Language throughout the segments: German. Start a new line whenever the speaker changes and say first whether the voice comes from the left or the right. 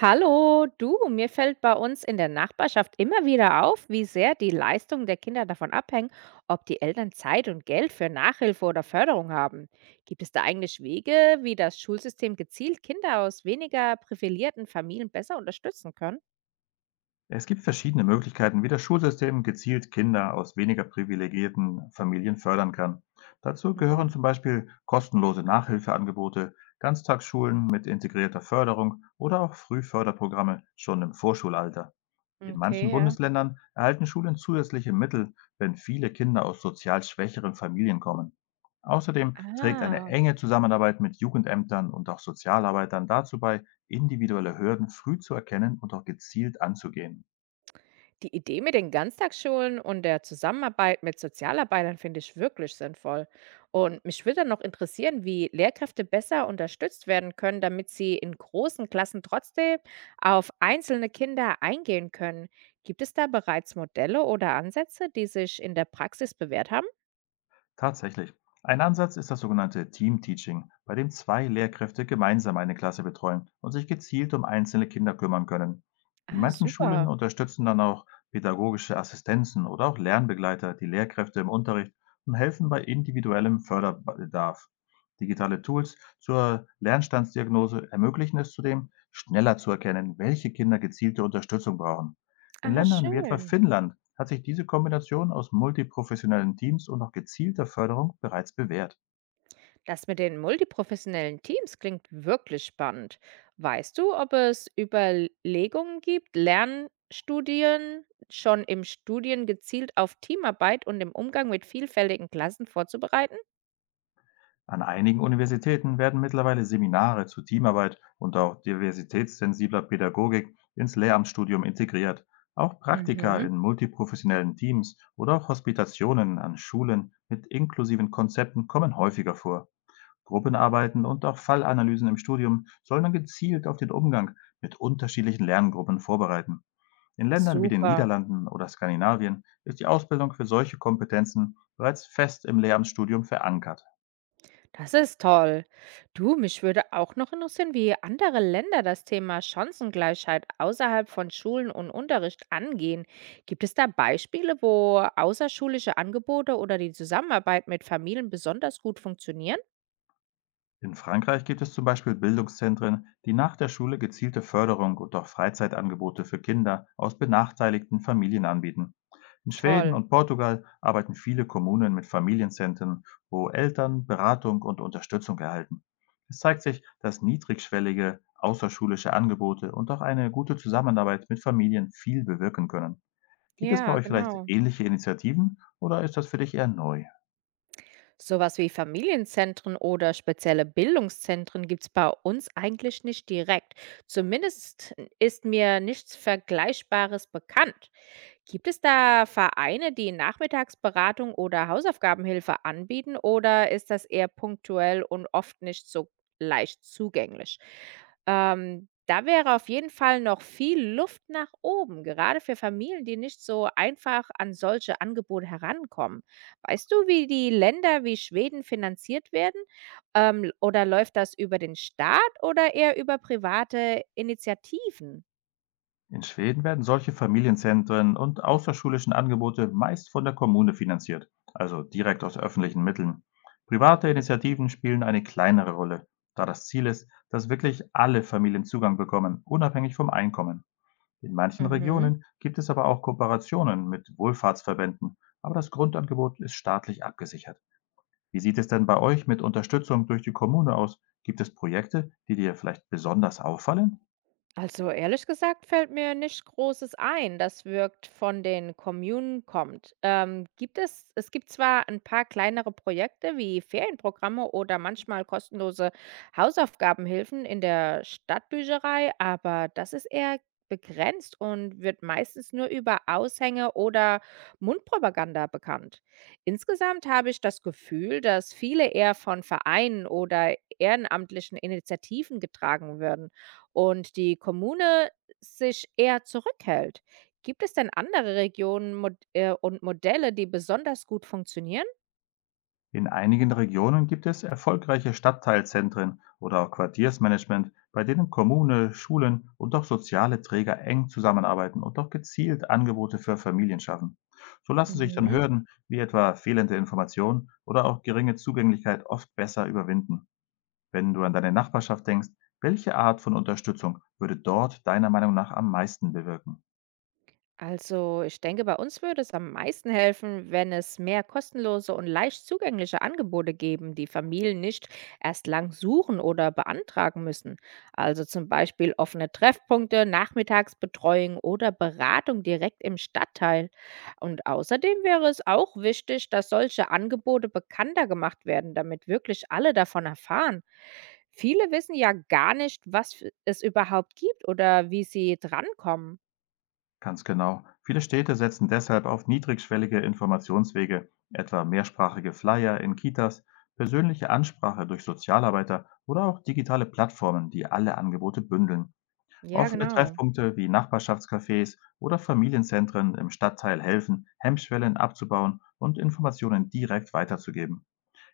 right: Hallo, du, mir fällt bei uns in der Nachbarschaft immer wieder auf, wie sehr die Leistungen der Kinder davon abhängen, ob die Eltern Zeit und Geld für Nachhilfe oder Förderung haben. Gibt es da eigentlich Wege, wie das Schulsystem gezielt Kinder aus weniger privilegierten Familien besser unterstützen können?
left: Es gibt verschiedene Möglichkeiten, wie das Schulsystem gezielt Kinder aus weniger privilegierten Familien fördern kann. Dazu gehören
right: Mhm.
left: zum Beispiel kostenlose Nachhilfeangebote, Ganztagsschulen mit integrierter Förderung oder auch Frühförderprogramme schon im Vorschulalter. In manchen
right: Okay, ja.
left: Bundesländern erhalten Schulen zusätzliche Mittel, wenn viele Kinder aus sozial schwächeren Familien kommen. Außerdem trägt eine
right: Ah.
left: enge Zusammenarbeit mit Jugendämtern und auch Sozialarbeitern dazu bei, individuelle Hürden früh zu erkennen und auch gezielt anzugehen.
right: Die Idee mit den Ganztagsschulen und der Zusammenarbeit mit Sozialarbeitern finde ich wirklich sinnvoll. Und mich würde dann noch interessieren, wie Lehrkräfte besser unterstützt werden können, damit sie in großen Klassen trotzdem auf einzelne Kinder eingehen können. Gibt es da bereits Modelle oder Ansätze, die sich in der Praxis bewährt haben?
left: Tatsächlich. Ein Ansatz ist das sogenannte Team-Teaching, bei dem zwei Lehrkräfte gemeinsam eine Klasse betreuen und sich gezielt um einzelne Kinder kümmern können. In
right: Ah,
left: manchen Schulen
right: super.
left: unterstützen dann auch pädagogische Assistenzen oder auch Lernbegleiter die Lehrkräfte im Unterricht und helfen bei individuellem Förderbedarf. Digitale Tools zur Lernstandsdiagnose ermöglichen es zudem, schneller zu erkennen, welche Kinder gezielte Unterstützung brauchen. In
right: Ah,
left: Ländern wie etwa
right: schön.
left: Finnland hat sich diese Kombination aus multiprofessionellen Teams und auch gezielter Förderung bereits bewährt.
right: Das mit den multiprofessionellen Teams klingt wirklich spannend. Weißt du, ob es Überlegungen gibt, Lernstudien schon im Studien gezielt auf Teamarbeit und im Umgang mit vielfältigen Klassen vorzubereiten?
left: An einigen Universitäten werden mittlerweile Seminare zu Teamarbeit und auch diversitätssensibler Pädagogik ins Lehramtsstudium integriert. Auch Praktika
right: Mhm,
left: in multiprofessionellen Teams oder auch Hospitationen an Schulen mit inklusiven Konzepten kommen häufiger vor. Gruppenarbeiten und auch Fallanalysen im Studium sollen dann gezielt auf den Umgang mit unterschiedlichen Lerngruppen vorbereiten. In Ländern wie den
right: super.
left: Niederlanden oder Skandinavien ist die Ausbildung für solche Kompetenzen bereits fest im Lehramtsstudium verankert.
right: Das ist toll. Du, mich würde auch noch interessieren, wie andere Länder das Thema Chancengleichheit außerhalb von Schulen und Unterricht angehen. Gibt es da Beispiele, wo außerschulische Angebote oder die Zusammenarbeit mit Familien besonders gut funktionieren?
left: In Frankreich gibt es zum Beispiel Bildungszentren, die nach der Schule gezielte Förderung und auch Freizeitangebote für Kinder aus benachteiligten Familien anbieten. In Schweden
right: Toll.
left: und Portugal arbeiten viele Kommunen mit Familienzentren, wo Eltern Beratung und Unterstützung erhalten. Es zeigt sich, dass niedrigschwellige außerschulische Angebote und auch eine gute Zusammenarbeit mit Familien viel bewirken können. Gibt es bei
right: Ja,
left: euch vielleicht
right: genau.
left: ähnliche Initiativen oder ist das für dich eher neu?
right: Sowas wie Familienzentren oder spezielle Bildungszentren gibt es bei uns eigentlich nicht direkt. Zumindest ist mir nichts Vergleichbares bekannt. Gibt es da Vereine, die Nachmittagsberatung oder Hausaufgabenhilfe anbieten oder ist das eher punktuell und oft nicht so leicht zugänglich? Da wäre auf jeden Fall noch viel Luft nach oben, gerade für Familien, die nicht so einfach an solche Angebote herankommen. Weißt du, wie die Länder wie Schweden finanziert werden? Oder läuft das über den Staat oder eher über private Initiativen?
left: In Schweden werden solche Familienzentren und außerschulischen Angebote meist von der Kommune finanziert, also direkt aus öffentlichen Mitteln. Private Initiativen spielen eine kleinere Rolle, da das Ziel ist, dass wirklich alle Familien Zugang bekommen, unabhängig vom Einkommen. In manchen
right: Mhm.
left: Regionen gibt es aber auch Kooperationen mit Wohlfahrtsverbänden, aber das Grundangebot ist staatlich abgesichert. Wie sieht es denn bei euch mit Unterstützung durch die Kommune aus? Gibt es Projekte, die dir vielleicht besonders auffallen?
right: Also ehrlich gesagt fällt mir nicht Großes ein, das wirkt von den Kommunen kommt. Gibt es gibt zwar ein paar kleinere Projekte wie Ferienprogramme oder manchmal kostenlose Hausaufgabenhilfen in der Stadtbücherei, aber das ist eher begrenzt und wird meistens nur über Aushänge oder Mundpropaganda bekannt. Insgesamt habe ich das Gefühl, dass viele eher von Vereinen oder ehrenamtlichen Initiativen getragen werden und die Kommune sich eher zurückhält. Gibt es denn andere Regionen Mod und Modelle, die besonders gut funktionieren?
left: In einigen Regionen gibt es erfolgreiche Stadtteilzentren oder Quartiersmanagement, bei denen Kommune, Schulen und auch soziale Träger eng zusammenarbeiten und auch gezielt Angebote für Familien schaffen. So lassen sich dann
right: Mhm.
left: Hürden wie etwa fehlende Informationen oder auch geringe Zugänglichkeit oft besser überwinden. Wenn du an deine Nachbarschaft denkst, welche Art von Unterstützung würde dort deiner Meinung nach am meisten bewirken?
right: Also, ich denke, bei uns würde es am meisten helfen, wenn es mehr kostenlose und leicht zugängliche Angebote geben, die Familien nicht erst lang suchen oder beantragen müssen. Also zum Beispiel offene Treffpunkte, Nachmittagsbetreuung oder Beratung direkt im Stadtteil. Und außerdem wäre es auch wichtig, dass solche Angebote bekannter gemacht werden, damit wirklich alle davon erfahren. Viele wissen ja gar nicht, es überhaupt gibt oder wie sie drankommen.
left: Ganz genau. Viele Städte setzen deshalb auf niedrigschwellige Informationswege, etwa mehrsprachige Flyer in Kitas, persönliche Ansprache durch Sozialarbeiter oder auch digitale Plattformen, die alle Angebote bündeln.
right: Ja,
left: Offene
right: genau.
left: Treffpunkte wie Nachbarschaftscafés oder Familienzentren im Stadtteil helfen, Hemmschwellen abzubauen und Informationen direkt weiterzugeben.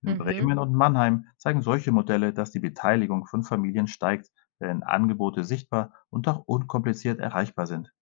left: In
right: Mhm.
left: Bremen und Mannheim zeigen solche Modelle, dass die Beteiligung von Familien steigt, wenn Angebote sichtbar und auch unkompliziert erreichbar sind.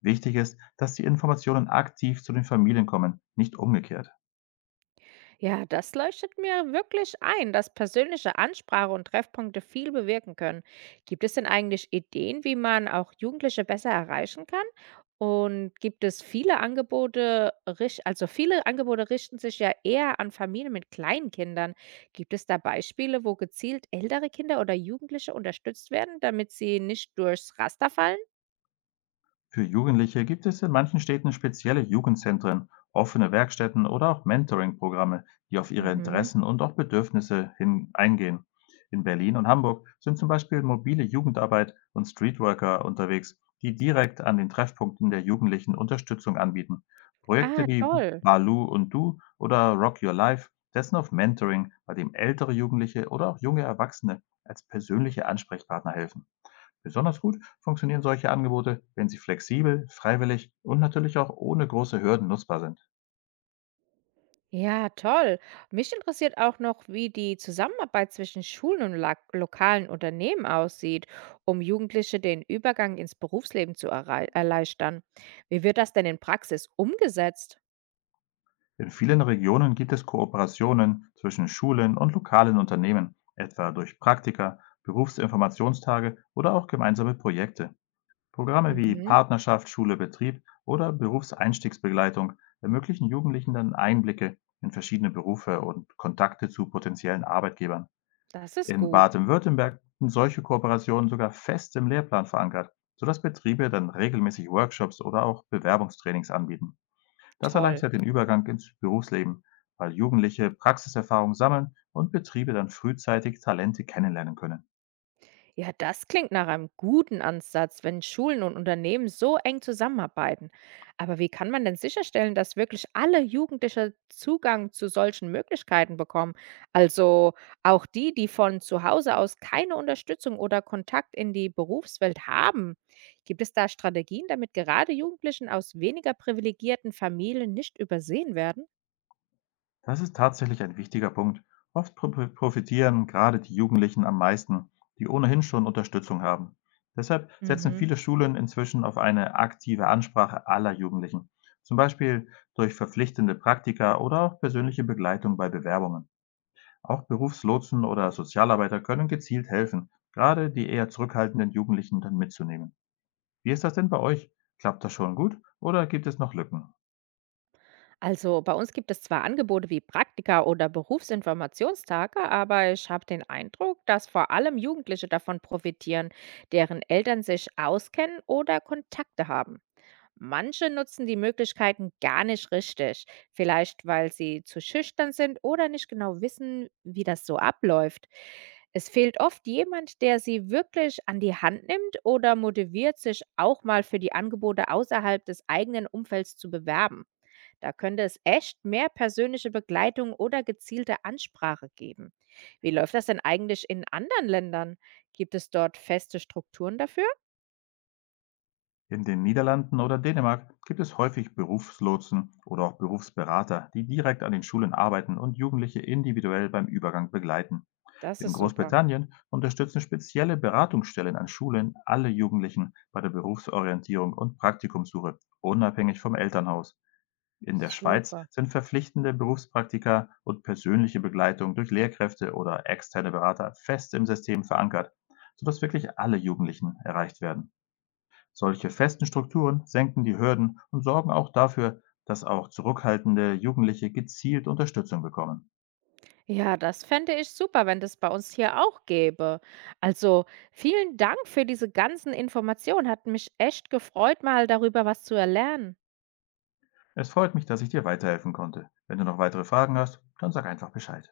left: Wichtig ist, dass die Informationen aktiv zu den Familien kommen, nicht umgekehrt.
right: Ja, das leuchtet mir wirklich ein, dass persönliche Ansprache und Treffpunkte viel bewirken können. Gibt es denn eigentlich Ideen, wie man auch Jugendliche besser erreichen kann? Und gibt es viele Angebote, also viele Angebote richten sich ja eher an Familien mit kleinen Kindern. Gibt es da Beispiele, wo gezielt ältere Kinder oder Jugendliche unterstützt werden, damit sie nicht durchs Raster fallen?
left: Für Jugendliche gibt es in manchen Städten spezielle Jugendzentren, offene Werkstätten oder auch Mentoring-Programme, die auf ihre
right: Mhm.
left: Interessen und auch Bedürfnisse hin eingehen. In Berlin und Hamburg sind zum Beispiel mobile Jugendarbeit und Streetworker unterwegs, die direkt an den Treffpunkten der Jugendlichen Unterstützung anbieten. Projekte
right: Ah,
left: wie
right: toll.
left: Balu und Du oder Rock Your Life setzen auf Mentoring, bei dem ältere Jugendliche oder auch junge Erwachsene als persönliche Ansprechpartner helfen. Besonders gut funktionieren solche Angebote, wenn sie flexibel, freiwillig und natürlich auch ohne große Hürden nutzbar sind.
right: Ja, toll. Mich interessiert auch noch, wie die Zusammenarbeit zwischen Schulen und lokalen Unternehmen aussieht, um Jugendliche den Übergang ins Berufsleben erleichtern. Wie wird das denn in Praxis umgesetzt?
left: In vielen Regionen gibt es Kooperationen zwischen Schulen und lokalen Unternehmen, etwa durch Praktika, Berufsinformationstage oder auch gemeinsame Projekte. Programme wie
right: Mhm,
left: Partnerschaft Schule-Betrieb oder Berufseinstiegsbegleitung ermöglichen Jugendlichen dann Einblicke in verschiedene Berufe und Kontakte zu potenziellen Arbeitgebern.
right: das ist
left: In
right: gut.
left: Baden-Württemberg sind solche Kooperationen sogar fest im Lehrplan verankert, sodass Betriebe dann regelmäßig Workshops oder auch Bewerbungstrainings anbieten. Das
right: Toll.
left: erleichtert den Übergang ins Berufsleben, weil Jugendliche Praxiserfahrung sammeln und Betriebe dann frühzeitig Talente kennenlernen können.
right: Ja, das klingt nach einem guten Ansatz, wenn Schulen und Unternehmen so eng zusammenarbeiten. Aber wie kann man denn sicherstellen, dass wirklich alle Jugendliche Zugang zu solchen Möglichkeiten bekommen? Also auch die, die von zu Hause aus keine Unterstützung oder Kontakt in die Berufswelt haben. Gibt es da Strategien, damit gerade Jugendlichen aus weniger privilegierten Familien nicht übersehen werden?
left: Das ist tatsächlich ein wichtiger Punkt. Oft profitieren gerade die Jugendlichen am meisten, die ohnehin schon Unterstützung haben. Deshalb setzen
right: Mhm.
left: viele Schulen inzwischen auf eine aktive Ansprache aller Jugendlichen, zum Beispiel durch verpflichtende Praktika oder auch persönliche Begleitung bei Bewerbungen. Auch Berufslotsen oder Sozialarbeiter können gezielt helfen, gerade die eher zurückhaltenden Jugendlichen dann mitzunehmen. Wie ist das denn bei euch? Klappt das schon gut oder gibt es noch Lücken?
right: Also bei uns gibt es zwar Angebote wie Praktika oder Berufsinformationstage, aber ich habe den Eindruck, dass vor allem Jugendliche davon profitieren, deren Eltern sich auskennen oder Kontakte haben. Manche nutzen die Möglichkeiten gar nicht richtig, vielleicht weil sie zu schüchtern sind oder nicht genau wissen, wie das so abläuft. Es fehlt oft jemand, der sie wirklich an die Hand nimmt oder motiviert, sich auch mal für die Angebote außerhalb des eigenen Umfelds zu bewerben. Da könnte es echt mehr persönliche Begleitung oder gezielte Ansprache geben. Wie läuft das denn eigentlich in anderen Ländern? Gibt es dort feste Strukturen dafür?
left: In den Niederlanden oder Dänemark gibt es häufig Berufslotsen oder auch Berufsberater, die direkt an den Schulen arbeiten und Jugendliche individuell beim Übergang begleiten.
right: Das
left: In
right: ist super.
left: Großbritannien unterstützen spezielle Beratungsstellen an Schulen alle Jugendlichen bei der Berufsorientierung und Praktikumssuche, unabhängig vom Elternhaus. In der Schweiz
right: Super.
left: sind verpflichtende Berufspraktika und persönliche Begleitung durch Lehrkräfte oder externe Berater fest im System verankert, sodass wirklich alle Jugendlichen erreicht werden. Solche festen Strukturen senken die Hürden und sorgen auch dafür, dass auch zurückhaltende Jugendliche gezielt Unterstützung bekommen.
right: Ja, das fände ich super, wenn das bei uns hier auch gäbe. Also vielen Dank für diese ganzen Informationen. Hat mich echt gefreut, mal darüber was zu erlernen.
left: Es freut mich, dass ich dir weiterhelfen konnte. Wenn du noch weitere Fragen hast, dann sag einfach Bescheid.